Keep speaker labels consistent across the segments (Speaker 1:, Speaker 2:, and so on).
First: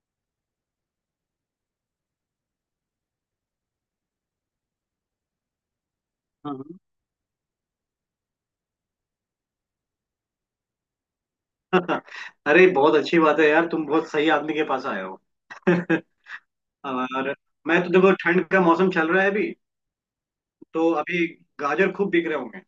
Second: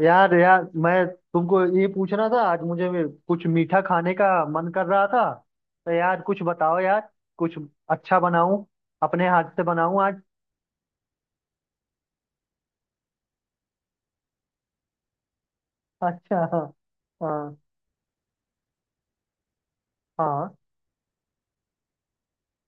Speaker 1: यार यार मैं तुमको ये पूछना था, आज मुझे भी कुछ मीठा खाने का मन कर रहा था। तो यार कुछ बताओ
Speaker 2: हाँ।
Speaker 1: यार, कुछ अच्छा बनाऊं, अपने हाथ से बनाऊं आज।
Speaker 2: अरे बहुत अच्छी बात है यार, तुम बहुत सही आदमी के पास आए हो।
Speaker 1: अच्छा। हाँ।
Speaker 2: और
Speaker 1: हाँ।
Speaker 2: मैं तो देखो, ठंड का मौसम चल रहा है अभी।
Speaker 1: हाँ।
Speaker 2: तो अभी गाजर खूब बिक रहे होंगे।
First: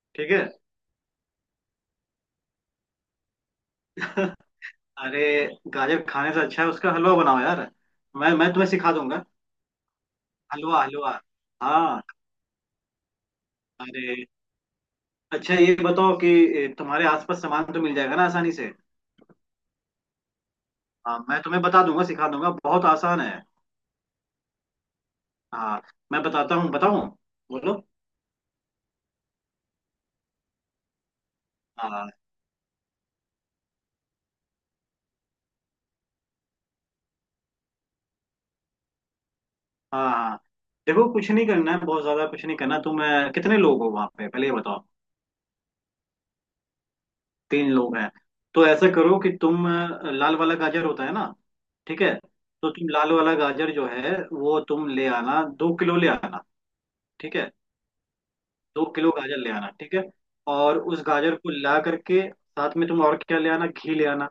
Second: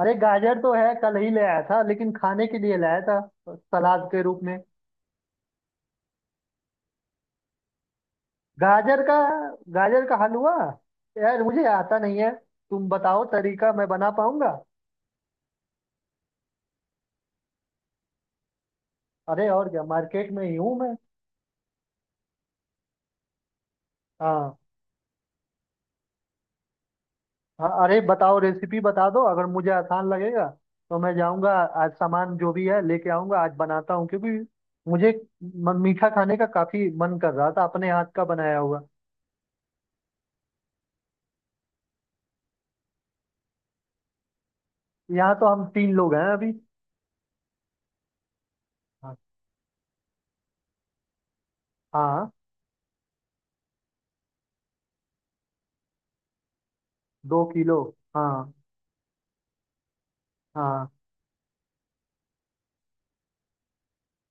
Speaker 1: अरे
Speaker 2: ठीक है।
Speaker 1: गाजर तो है, कल ही ले आया था, लेकिन खाने के लिए लाया था, सलाद के रूप में।
Speaker 2: अरे, गाजर खाने से अच्छा है उसका हलवा बनाओ यार। मैं तुम्हें सिखा
Speaker 1: गाजर का,
Speaker 2: दूंगा।
Speaker 1: गाजर का हलवा?
Speaker 2: हलवा हलवा।
Speaker 1: यार मुझे आता
Speaker 2: हाँ।
Speaker 1: नहीं है। तुम बताओ तरीका, मैं बना
Speaker 2: अरे
Speaker 1: पाऊंगा।
Speaker 2: अच्छा, ये बताओ कि तुम्हारे आसपास सामान तो मिल जाएगा ना आसानी से।
Speaker 1: अरे और क्या, मार्केट में ही हूँ मैं।
Speaker 2: हाँ, मैं तुम्हें बता दूंगा, सिखा दूंगा, बहुत आसान है।
Speaker 1: हाँ।
Speaker 2: हाँ, मैं बताता हूँ बताऊँ,
Speaker 1: हाँ।
Speaker 2: बोलो।
Speaker 1: अरे बताओ, रेसिपी बता दो, अगर मुझे आसान लगेगा तो मैं जाऊंगा। आज
Speaker 2: हाँ,
Speaker 1: सामान जो भी है लेके आऊंगा, आज बनाता हूँ क्योंकि मुझे मीठा खाने का काफी मन कर रहा था, अपने हाथ का बनाया हुआ।
Speaker 2: हाँ, हाँ। देखो, कुछ नहीं करना है, बहुत ज्यादा कुछ नहीं करना। तुम कितने लोग हो वहां पे, पहले ये बताओ।
Speaker 1: यहाँ तो हम तीन लोग हैं अभी।
Speaker 2: तीन लोग हैं, तो ऐसा
Speaker 1: हाँ।
Speaker 2: करो कि तुम लाल वाला गाजर होता है ना। ठीक है।
Speaker 1: हाँ।
Speaker 2: तो तुम लाल वाला गाजर जो है वो तुम ले आना, 2 किलो ले आना। ठीक
Speaker 1: दो
Speaker 2: है,
Speaker 1: किलो हाँ।
Speaker 2: 2 किलो गाजर ले आना। ठीक है। और
Speaker 1: हाँ।
Speaker 2: उस गाजर को ला करके साथ में तुम और क्या ले आना, घी ले आना।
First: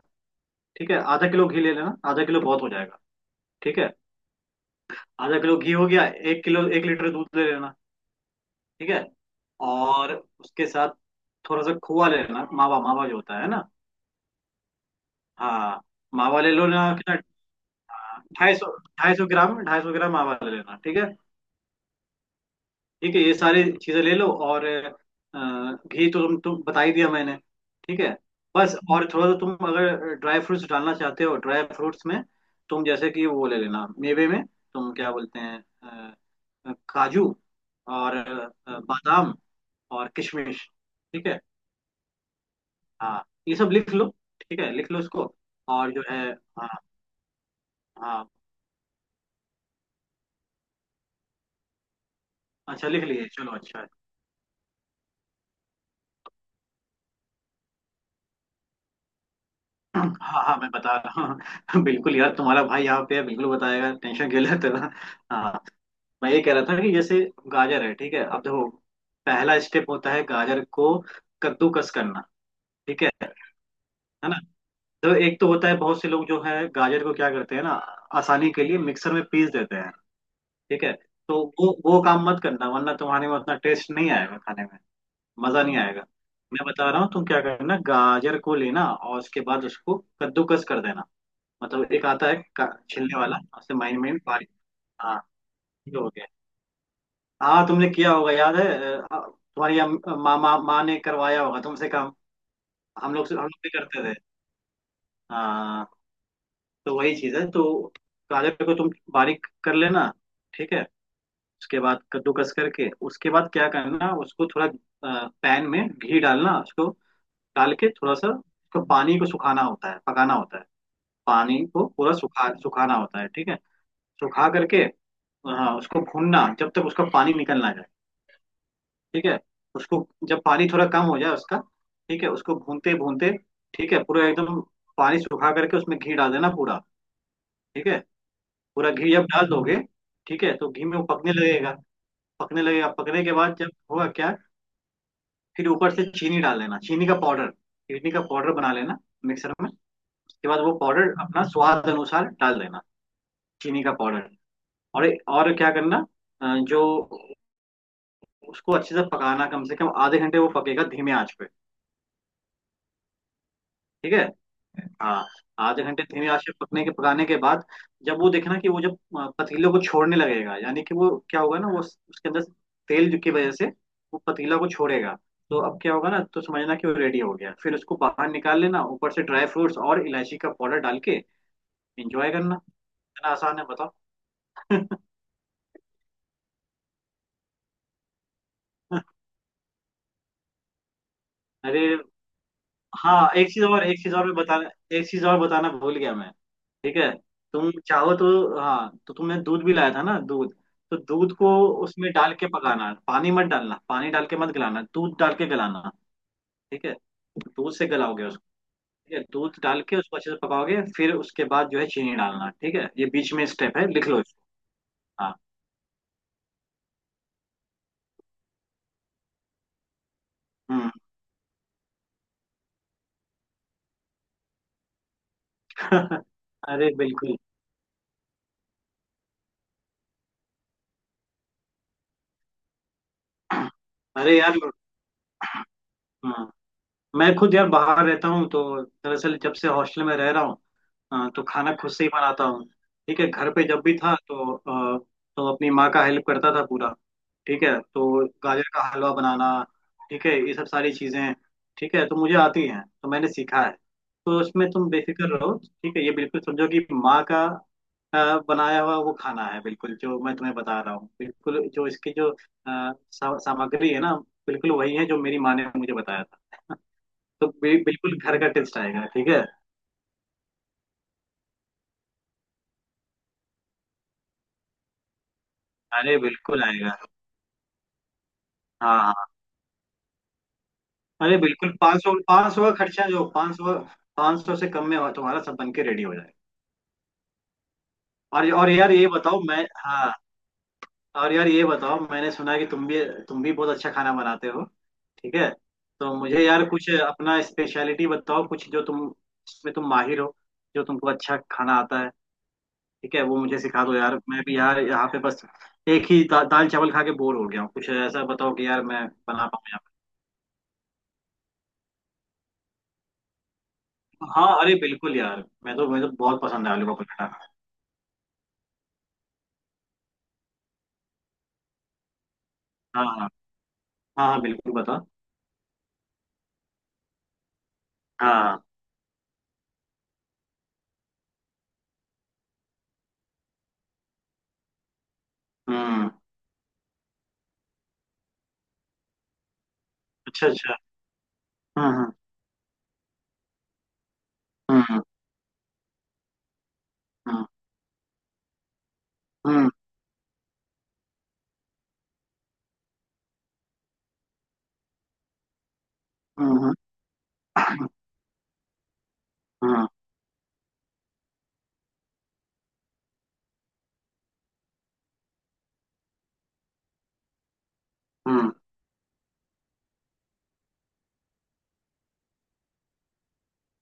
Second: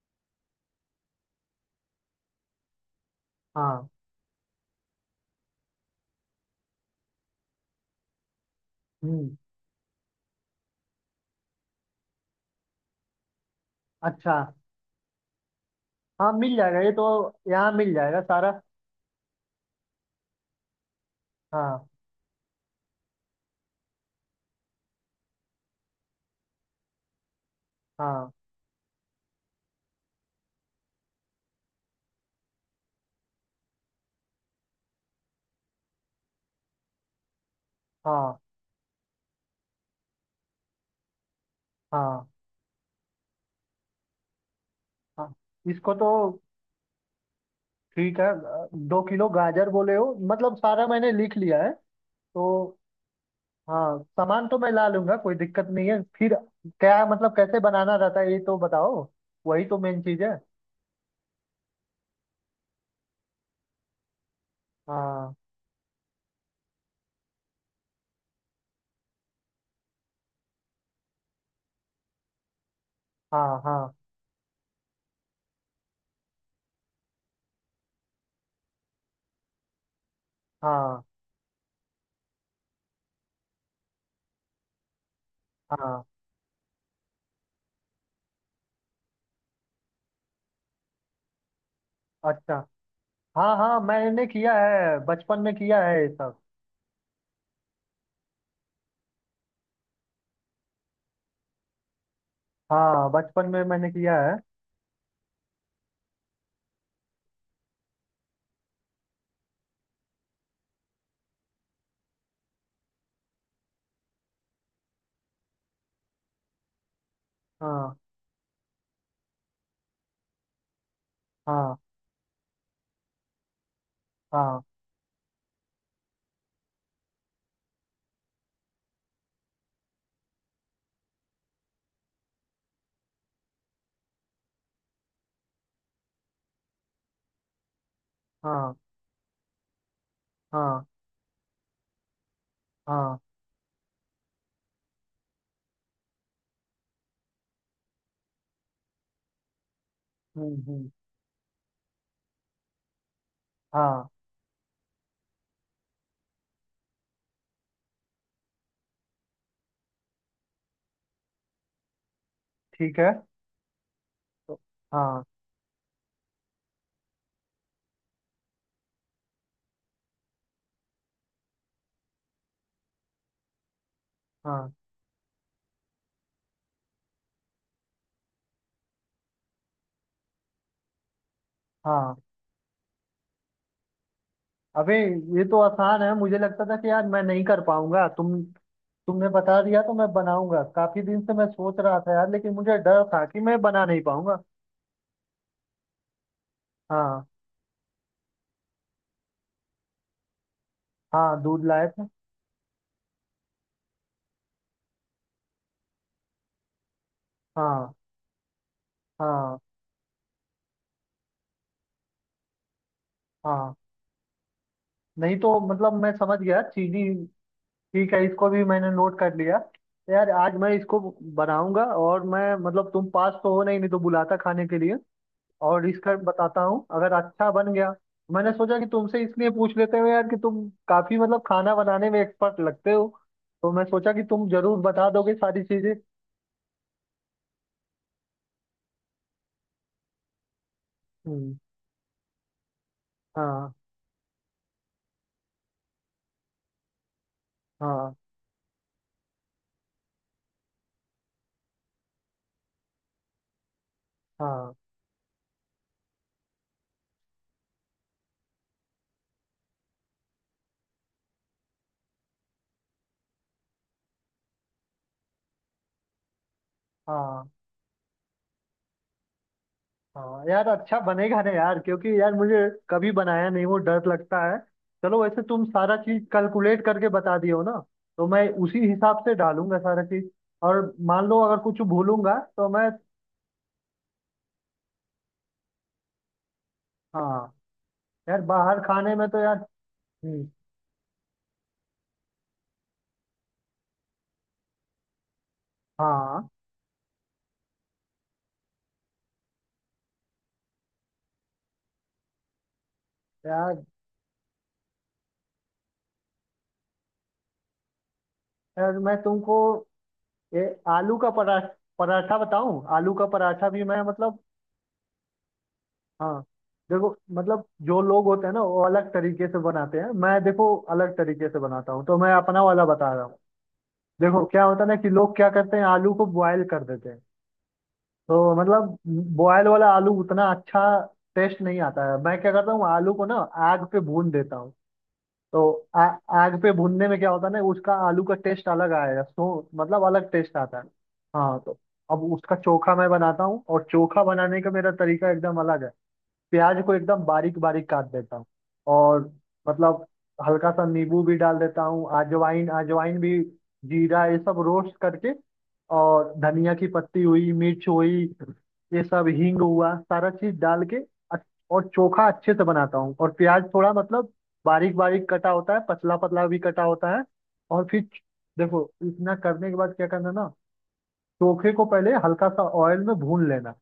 Speaker 2: ठीक है, आधा किलो घी ले लेना, आधा किलो बहुत हो जाएगा। ठीक
Speaker 1: हाँ।
Speaker 2: है। आधा किलो घी हो गया। 1 किलो, 1 लीटर दूध ले लेना। ठीक है।
Speaker 1: हम्म।
Speaker 2: और उसके साथ थोड़ा सा खोआ लेना, मावा, मावा जो होता है ना।
Speaker 1: अच्छा।
Speaker 2: हाँ,
Speaker 1: हाँ
Speaker 2: मावा ले
Speaker 1: मिल
Speaker 2: लो
Speaker 1: जाएगा ये
Speaker 2: ना
Speaker 1: तो,
Speaker 2: क्या।
Speaker 1: यहाँ मिल जाएगा सारा।
Speaker 2: 250, 250 ग्राम, 250 ग्राम मावा ले लेना। ठीक है।
Speaker 1: हाँ।
Speaker 2: ठीक है, ये सारी चीजें ले लो। और घी तो तुम बता ही दिया मैंने। ठीक है।
Speaker 1: हाँ।
Speaker 2: बस और थोड़ा सा तुम अगर ड्राई फ्रूट्स डालना चाहते हो, ड्राई फ्रूट्स में तुम जैसे कि वो ले लेना, मेवे में तुम क्या बोलते हैं, काजू और
Speaker 1: हाँ।
Speaker 2: बादाम और किशमिश। ठीक है।
Speaker 1: हाँ।
Speaker 2: हाँ। ये सब लिख लो। ठीक है, लिख लो
Speaker 1: हाँ।
Speaker 2: इसको। और
Speaker 1: इसको
Speaker 2: जो
Speaker 1: तो
Speaker 2: है। हाँ,
Speaker 1: ठीक है।
Speaker 2: हाँ।
Speaker 1: दो किलो गाजर बोले हो, मतलब सारा मैंने लिख लिया है तो।
Speaker 2: अच्छा, लिख लिए, चलो अच्छा है।
Speaker 1: हाँ सामान तो मैं ला लूंगा, कोई दिक्कत नहीं है फिर। क्या मतलब कैसे बनाना रहता है ये तो बताओ, वही तो मेन
Speaker 2: हाँ,
Speaker 1: चीज है।
Speaker 2: हाँ, मैं बता रहा हूँ। बिल्कुल यार, तुम्हारा भाई यहाँ पे है, बिल्कुल बताएगा, टेंशन क्यों लेते हो।
Speaker 1: हाँ।
Speaker 2: हाँ, मैं ये कह रहा था कि जैसे गाजर है, ठीक है, अब देखो, पहला स्टेप होता है गाजर को कद्दूकस करना। ठीक है
Speaker 1: हाँ। हाँ।
Speaker 2: है ना। तो एक तो होता है, बहुत से लोग जो है गाजर को क्या करते हैं ना, आसानी के लिए मिक्सर में पीस देते हैं। ठीक है।
Speaker 1: हाँ।
Speaker 2: तो वो काम मत करना, वरना तुम्हारे में उतना टेस्ट नहीं आएगा खाने में, मजा नहीं
Speaker 1: हाँ।
Speaker 2: आएगा। मैं बता रहा हूँ, तुम क्या करना, गाजर को लेना और उसके बाद उसको कद्दूकस कर देना। मतलब एक आता है
Speaker 1: अच्छा।
Speaker 2: छिलने वाला,
Speaker 1: हाँ
Speaker 2: उससे
Speaker 1: हाँ
Speaker 2: महीन महीन
Speaker 1: मैंने
Speaker 2: बारीक।
Speaker 1: किया है,
Speaker 2: हाँ,
Speaker 1: बचपन में किया
Speaker 2: ये
Speaker 1: है ये
Speaker 2: हो गया।
Speaker 1: सब।
Speaker 2: हाँ, तुमने किया होगा, याद है। तुम्हारी माँ माँ माँ ने करवाया होगा तुमसे काम।
Speaker 1: हाँ
Speaker 2: हम
Speaker 1: बचपन
Speaker 2: लोग
Speaker 1: में
Speaker 2: भी
Speaker 1: मैंने
Speaker 2: करते थे।
Speaker 1: किया है।
Speaker 2: हाँ, तो वही चीज है, तो गाजर को तुम बारीक कर लेना। ठीक है। उसके बाद कद्दूकस करके उसके बाद क्या करना, उसको थोड़ा पैन में घी डालना, उसको डाल के
Speaker 1: हाँ।
Speaker 2: थोड़ा सा उसको पानी को सुखाना होता है, पकाना होता है। पानी
Speaker 1: हाँ।
Speaker 2: को पूरा सुखाना होता है। ठीक है, सुखा
Speaker 1: हाँ।
Speaker 2: करके। हाँ, उसको भूनना जब तक उसका पानी निकल ना जाए। ठीक है, उसको जब पानी थोड़ा कम हो जाए उसका, ठीक है, उसको भूनते भूनते, ठीक है, पूरा एकदम पानी सुखा करके उसमें घी डाल देना पूरा। ठीक है।
Speaker 1: हाँ।
Speaker 2: पूरा घी जब डाल दोगे, ठीक है, तो घी
Speaker 1: हाँ।
Speaker 2: में वो पकने लगेगा। पकने लगेगा,
Speaker 1: हाँ।
Speaker 2: पकने के बाद जब होगा क्या। फिर ऊपर से चीनी डाल लेना, चीनी का पाउडर, चीनी का पाउडर बना लेना मिक्सर में। उसके बाद
Speaker 1: हम्म।
Speaker 2: वो
Speaker 1: हम्म।
Speaker 2: पाउडर अपना स्वाद अनुसार डाल देना, चीनी का
Speaker 1: हाँ
Speaker 2: पाउडर। और क्या करना, जो उसको अच्छे से पकाना, कम से कम आधे घंटे वो पकेगा धीमे आंच पे।
Speaker 1: ठीक है।
Speaker 2: ठीक है।
Speaker 1: तो- हाँ।
Speaker 2: हाँ, आधे घंटे धीमे आंच पे पकने के पकाने के बाद, जब वो देखना कि वो जब पतीले को छोड़ने लगेगा, यानी कि वो क्या होगा ना, वो उसके अंदर तेल की वजह से वो पतीला को
Speaker 1: हाँ।
Speaker 2: छोड़ेगा। तो अब क्या होगा ना, तो समझना कि वो रेडी हो गया, फिर उसको बाहर निकाल लेना, ऊपर से ड्राई फ्रूट्स और इलायची का पाउडर डाल के
Speaker 1: हाँ।
Speaker 2: एंजॉय करना। इतना आसान है, बताओ।
Speaker 1: अबे ये तो आसान है, मुझे लगता था कि यार मैं नहीं कर पाऊंगा। तुमने बता दिया तो मैं बनाऊंगा। काफी दिन से मैं सोच
Speaker 2: अरे
Speaker 1: रहा था यार, लेकिन मुझे डर था
Speaker 2: हाँ,
Speaker 1: कि
Speaker 2: एक
Speaker 1: मैं
Speaker 2: चीज और,
Speaker 1: बना नहीं
Speaker 2: एक चीज और मैं
Speaker 1: पाऊंगा।
Speaker 2: बताना, एक चीज और बताना भूल गया मैं। ठीक है।
Speaker 1: हाँ।
Speaker 2: तुम चाहो तो, हाँ, तो तुमने दूध भी लाया था ना, दूध, तो दूध
Speaker 1: हाँ
Speaker 2: को
Speaker 1: दूध लाए थे।
Speaker 2: उसमें डाल के पकाना, पानी मत डालना, पानी डाल के मत गलाना, दूध डाल के गलाना। ठीक है। दूध से
Speaker 1: हाँ।
Speaker 2: गलाओगे उसको। ठीक है,
Speaker 1: हाँ।
Speaker 2: दूध डाल के उसको अच्छे से पकाओगे, फिर उसके बाद जो है चीनी डालना। ठीक है, ये बीच में
Speaker 1: हाँ
Speaker 2: स्टेप है, लिख लो इसको। हाँ।
Speaker 1: नहीं तो, मतलब मैं समझ गया, चीनी। ठीक है, इसको भी मैंने नोट कर लिया। तो यार आज मैं
Speaker 2: हम्म।
Speaker 1: इसको बनाऊंगा, और मैं मतलब तुम पास तो हो नहीं, नहीं तो बुलाता खाने के लिए। और इसका बताता हूँ
Speaker 2: अरे
Speaker 1: अगर
Speaker 2: बिल्कुल।
Speaker 1: अच्छा बन गया। मैंने सोचा कि तुमसे इसलिए पूछ लेते हो यार, कि तुम काफी मतलब खाना बनाने में एक्सपर्ट लगते हो, तो मैं सोचा कि
Speaker 2: अरे
Speaker 1: तुम
Speaker 2: यार,
Speaker 1: जरूर बता दोगे सारी चीजें।
Speaker 2: हम्म, मैं खुद यार बाहर रहता हूँ, तो दरअसल जब से हॉस्टल में रह रहा हूँ, हाँ, तो
Speaker 1: हम्म।
Speaker 2: खाना खुद से ही बनाता हूँ। ठीक है, घर पे
Speaker 1: हाँ।
Speaker 2: जब भी था तो तो अपनी माँ का हेल्प करता था पूरा। ठीक है,
Speaker 1: हाँ।
Speaker 2: तो गाजर का हलवा बनाना, ठीक है, ये सब सारी चीजें, ठीक है, तो मुझे आती हैं, तो मैंने सीखा है। तो उसमें
Speaker 1: हाँ।
Speaker 2: तुम बेफिक्र रहो। ठीक है, ये बिल्कुल समझो कि माँ का बनाया हुआ वो खाना है, बिल्कुल जो मैं तुम्हें बता रहा हूँ, बिल्कुल जो इसकी जो सामग्री है ना, बिल्कुल वही है जो मेरी माँ ने मुझे बताया था। तो
Speaker 1: हाँ।
Speaker 2: बिल्कुल घर का टेस्ट आएगा। ठीक है।
Speaker 1: हाँ यार, अच्छा बनेगा ना यार, क्योंकि यार मुझे कभी बनाया नहीं, वो डर लगता है। चलो, वैसे तुम सारा
Speaker 2: अरे
Speaker 1: चीज
Speaker 2: बिल्कुल
Speaker 1: कैलकुलेट
Speaker 2: आएगा।
Speaker 1: करके बता दियो ना, तो मैं उसी
Speaker 2: हाँ,
Speaker 1: हिसाब
Speaker 2: हाँ।
Speaker 1: से डालूंगा सारा चीज। और मान
Speaker 2: अरे
Speaker 1: लो अगर
Speaker 2: बिल्कुल,
Speaker 1: कुछ
Speaker 2: 500,
Speaker 1: भूलूंगा
Speaker 2: 500
Speaker 1: तो
Speaker 2: का
Speaker 1: मैं।
Speaker 2: खर्चा, जो 500, 500 से कम में तुम्हारा सब बन के रेडी हो जाए।
Speaker 1: हाँ। यार
Speaker 2: और
Speaker 1: बाहर
Speaker 2: यार ये
Speaker 1: खाने में तो
Speaker 2: बताओ,
Speaker 1: यार।
Speaker 2: मैं हाँ,
Speaker 1: हम्म।
Speaker 2: और यार ये बताओ, मैंने सुना है कि तुम भी, तुम भी बहुत अच्छा खाना बनाते हो। ठीक है। तो मुझे
Speaker 1: हाँ
Speaker 2: यार कुछ अपना स्पेशलिटी बताओ, कुछ जो तुम, जिसमें तुम माहिर हो, जो तुमको अच्छा खाना आता है, ठीक है, वो मुझे
Speaker 1: यार,
Speaker 2: सिखा दो यार। मैं भी यार यहाँ पे बस एक ही दाल चावल खा के बोर हो गया हूँ, कुछ ऐसा बताओ कि यार
Speaker 1: यार
Speaker 2: मैं
Speaker 1: मैं
Speaker 2: बना
Speaker 1: तुमको
Speaker 2: पाऊँ यहाँ
Speaker 1: ये आलू का पराठा, पराठा बताऊं, आलू का पराठा भी मैं
Speaker 2: पे।
Speaker 1: मतलब।
Speaker 2: हाँ, अरे बिल्कुल यार, मैं तो मुझे तो
Speaker 1: हाँ।
Speaker 2: बहुत पसंद है आलू का
Speaker 1: देखो
Speaker 2: पराठा।
Speaker 1: मतलब जो लोग होते हैं ना, वो अलग तरीके से बनाते हैं, मैं देखो अलग तरीके से बनाता हूँ, तो मैं अपना वाला बता रहा
Speaker 2: हाँ,
Speaker 1: हूँ।
Speaker 2: हाँ,
Speaker 1: देखो क्या
Speaker 2: बिल्कुल
Speaker 1: होता है ना,
Speaker 2: बता।
Speaker 1: कि लोग क्या करते हैं, आलू को बॉयल कर देते हैं। तो
Speaker 2: हाँ।
Speaker 1: मतलब बॉयल वाला आलू उतना अच्छा टेस्ट नहीं आता है। मैं क्या करता हूँ, आलू को ना आग पे भून देता हूँ। तो
Speaker 2: हम्म।
Speaker 1: आग पे भूनने में क्या होता है ना, उसका आलू का टेस्ट अलग आएगा, सो मतलब अलग
Speaker 2: अच्छा,
Speaker 1: टेस्ट
Speaker 2: अच्छा।
Speaker 1: आता है। हाँ तो
Speaker 2: हम्म,
Speaker 1: अब उसका चोखा मैं बनाता हूँ, और चोखा बनाने का मेरा
Speaker 2: हम्म,
Speaker 1: तरीका एकदम अलग है। प्याज को एकदम
Speaker 2: हम्म,
Speaker 1: बारीक बारीक काट देता हूँ, और
Speaker 2: हम्म,
Speaker 1: मतलब हल्का सा नींबू भी डाल देता हूँ, अजवाइन, अजवाइन भी, जीरा, ये सब रोस्ट करके। और
Speaker 2: हम्म,
Speaker 1: धनिया
Speaker 2: हम्म,
Speaker 1: की पत्ती हुई, मिर्च हुई, ये सब हींग
Speaker 2: हम्म,
Speaker 1: हुआ, सारा चीज डाल के अच्छ- और चोखा अच्छे से बनाता हूँ। और प्याज थोड़ा मतलब बारीक बारीक कटा होता है, पतला पतला भी कटा होता है। और फिर
Speaker 2: हम्म,
Speaker 1: देखो, इतना करने के बाद क्या करना ना, चोखे को पहले हल्का सा ऑयल में भून लेना,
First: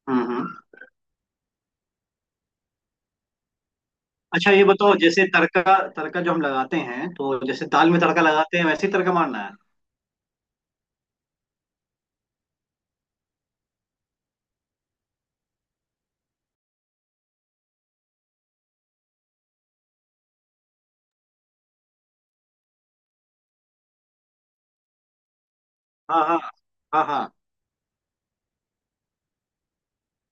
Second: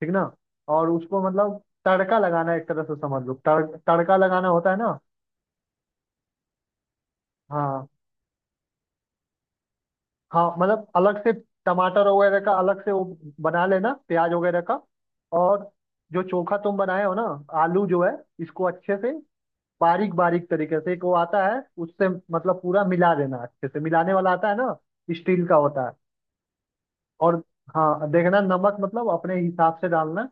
Speaker 1: ठीक ना।
Speaker 2: हम्म।
Speaker 1: और उसको मतलब तड़का लगाना है, एक तरह से समझ लो, तड़का लगाना
Speaker 2: अच्छा, ये
Speaker 1: होता है
Speaker 2: बताओ,
Speaker 1: ना।
Speaker 2: जैसे तड़का, तड़का जो हम लगाते हैं, तो जैसे
Speaker 1: हाँ।
Speaker 2: दाल में तड़का लगाते हैं वैसे ही तड़का मारना है।
Speaker 1: हाँ मतलब अलग से टमाटर वगैरह का, अलग से वो बना लेना, प्याज वगैरह का। और जो चोखा तुम बनाए हो ना, आलू जो है, इसको अच्छे से बारीक बारीक तरीके से, एक वो आता है उससे मतलब पूरा मिला देना। अच्छे से मिलाने वाला आता है ना, स्टील का होता है।
Speaker 2: हाँ, हाँ, हाँ, हाँ।
Speaker 1: और हाँ देखना, नमक मतलब अपने हिसाब से डालना।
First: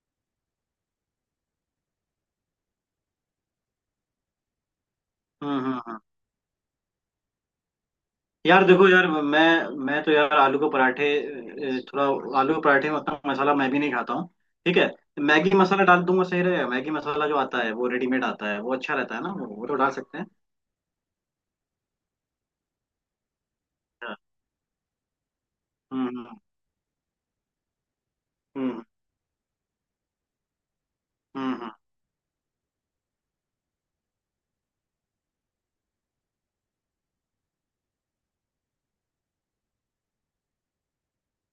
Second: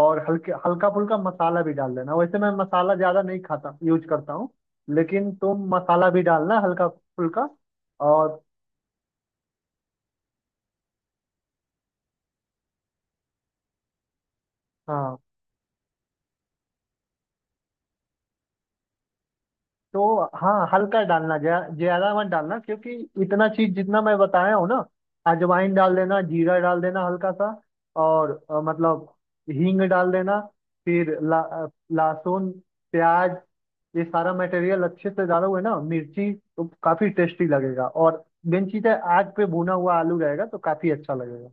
Speaker 1: और हल्के हल्का फुल्का मसाला भी डाल देना, वैसे मैं मसाला ज़्यादा नहीं खाता, यूज करता हूँ, लेकिन
Speaker 2: हम्म,
Speaker 1: तुम
Speaker 2: हम्म, हम्म।
Speaker 1: मसाला भी डालना हल्का फुल्का। और
Speaker 2: यार देखो यार, मैं तो यार आलू के पराठे में उतना मसाला मैं भी नहीं खाता हूँ। ठीक है।
Speaker 1: हाँ।
Speaker 2: मैगी मसाला डाल दूंगा, सही रहेगा। मैगी मसाला जो आता है वो रेडीमेड आता है, वो अच्छा रहता है ना, वो तो डाल सकते
Speaker 1: तो
Speaker 2: हैं।
Speaker 1: हाँ हल्का डालना, ज़्यादा मत डालना, क्योंकि इतना चीज़ जितना
Speaker 2: अच्छा।
Speaker 1: मैं बताया हूँ ना। अजवाइन डाल
Speaker 2: हम्म,
Speaker 1: देना,
Speaker 2: हम्म,
Speaker 1: जीरा डाल देना हल्का सा। और
Speaker 2: हम्म, हम्म,
Speaker 1: मतलब हींग डाल देना, फिर
Speaker 2: हम्म, हम्म।
Speaker 1: लहसुन, प्याज, ये सारा मटेरियल अच्छे से डाला हुआ है ना, मिर्ची, तो काफी टेस्टी लगेगा। और मेन चीज है आग पे भुना हुआ आलू रहेगा तो काफी अच्छा लगेगा।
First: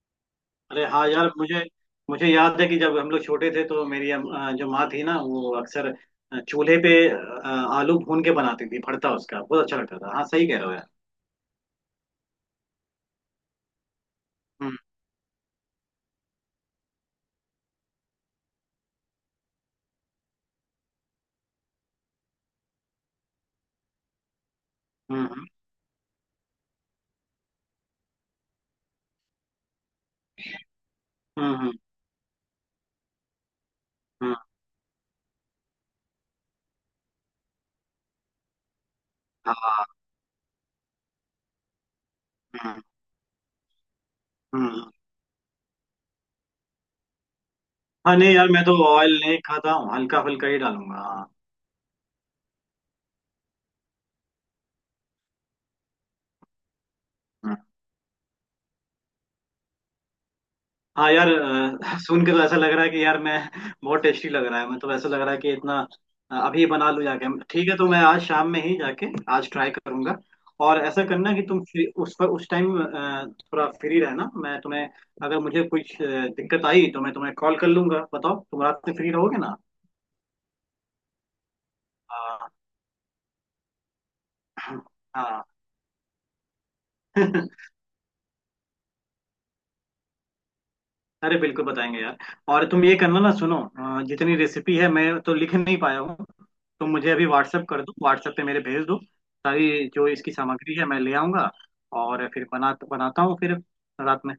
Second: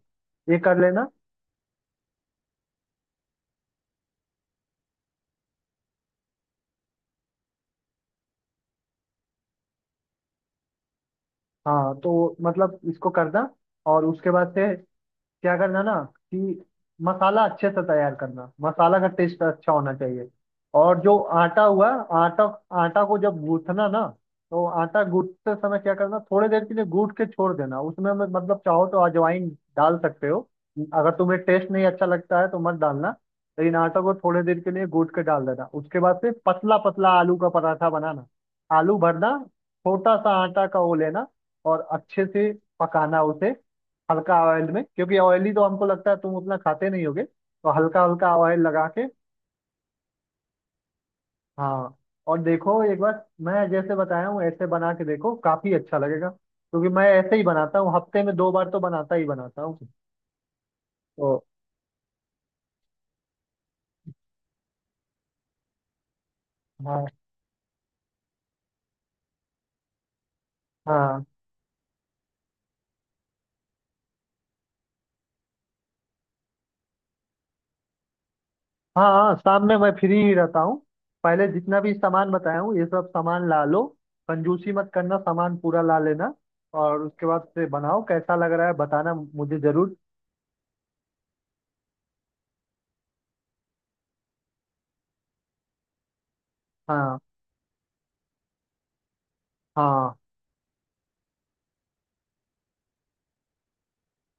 Speaker 1: ये कर
Speaker 2: अरे
Speaker 1: लेना।
Speaker 2: हाँ यार, मुझे मुझे याद है कि जब हम लोग छोटे थे, तो मेरी जो माँ थी ना, वो अक्सर चूल्हे पे आलू भून के बनाती थी भरता, उसका बहुत अच्छा लगता था। हाँ, सही कह रहे हो यार।
Speaker 1: हाँ तो मतलब इसको करना, और उसके बाद से
Speaker 2: हम्म,
Speaker 1: क्या करना ना, कि मसाला अच्छे से तैयार करना, मसाला का टेस्ट अच्छा होना चाहिए। और जो आटा हुआ, आटा, आटा को जब गूंथना ना, तो आटा
Speaker 2: हम्म, हम्म,
Speaker 1: गूंथते समय क्या करना, थोड़ी देर के लिए गूंथ के छोड़ देना। उसमें में मतलब चाहो तो अजवाइन डाल सकते हो, अगर तुम्हें
Speaker 2: हम्म,
Speaker 1: टेस्ट नहीं अच्छा लगता है तो मत डालना। लेकिन आटा को
Speaker 2: हम्म।
Speaker 1: थोड़ी देर के लिए गूंथ के डाल देना, उसके बाद फिर पतला पतला आलू का पराठा बनाना, आलू भरना,
Speaker 2: हाँ।
Speaker 1: छोटा सा आटा का वो लेना, और अच्छे से
Speaker 2: हम्म,
Speaker 1: पकाना उसे, हल्का ऑयल में,
Speaker 2: हम्म।
Speaker 1: क्योंकि ऑयली तो हमको लगता है तुम उतना खाते नहीं होगे, तो हल्का
Speaker 2: हाँ नहीं
Speaker 1: हल्का
Speaker 2: यार,
Speaker 1: ऑयल
Speaker 2: मैं तो
Speaker 1: लगा के।
Speaker 2: ऑयल नहीं खाता हूँ, हल्का फुल्का ही डालूंगा। हाँ।
Speaker 1: हाँ और देखो, एक बार मैं जैसे बताया हूँ ऐसे बना के देखो, काफी अच्छा लगेगा, क्योंकि मैं ऐसे ही
Speaker 2: हम्म।
Speaker 1: बनाता हूँ, हफ्ते में दो बार तो बनाता ही बनाता हूँ।
Speaker 2: हाँ यार,
Speaker 1: तो
Speaker 2: सुन के तो ऐसा लग रहा है कि यार मैं बहुत टेस्टी लग रहा है। मैं तो ऐसा लग रहा है कि इतना अभी बना लूँ
Speaker 1: हाँ।
Speaker 2: जाके। ठीक है, तो मैं आज शाम में ही जाके आज ट्राई करूंगा। और ऐसा
Speaker 1: हाँ।
Speaker 2: करना कि तुम फ्री, उस टाइम थोड़ा फ्री रहना। मैं तुम्हें अगर मुझे कुछ दिक्कत आई तो मैं तुम्हें कॉल कर लूंगा। बताओ तुम रात में
Speaker 1: हाँ।
Speaker 2: फ्री
Speaker 1: हाँ,
Speaker 2: रहोगे ना।
Speaker 1: शाम में मैं फ्री ही रहता हूँ। पहले जितना भी सामान
Speaker 2: हाँ।
Speaker 1: बताया हूँ, ये सब सामान ला लो, कंजूसी मत करना,
Speaker 2: हाँ।
Speaker 1: सामान पूरा ला लेना। और उसके बाद से बनाओ, कैसा लग रहा है बताना मुझे जरूर।
Speaker 2: अरे बिल्कुल बताएंगे यार। और तुम ये करना ना, सुनो, जितनी रेसिपी है मैं तो लिख नहीं पाया हूँ, तो मुझे
Speaker 1: हाँ।
Speaker 2: अभी व्हाट्सअप कर दो, व्हाट्सएप पे मेरे भेज दो। सारी जो
Speaker 1: हाँ।
Speaker 2: इसकी सामग्री है मैं ले आऊंगा। और फिर बनाता हूँ फिर रात में।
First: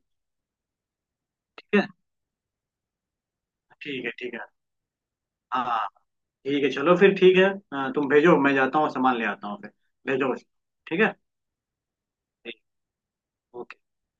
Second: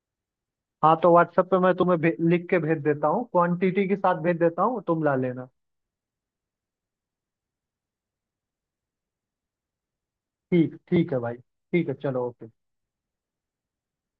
Speaker 1: हाँ तो व्हाट्सएप पे मैं
Speaker 2: ठीक है,
Speaker 1: तुम्हें लिख के भेज देता हूँ, क्वांटिटी के
Speaker 2: ठीक है।
Speaker 1: साथ
Speaker 2: ठीक
Speaker 1: भेज
Speaker 2: है।
Speaker 1: देता हूँ, तुम ला लेना।
Speaker 2: हाँ। ठीक है, चलो फिर। ठीक है, तुम भेजो, मैं जाता हूँ सामान ले आता हूँ फिर। भेजो बस।
Speaker 1: ठीक
Speaker 2: ठीक
Speaker 1: ठीक
Speaker 2: है।
Speaker 1: है भाई, ठीक है, चलो, ओके।
Speaker 2: ठीक। ओके।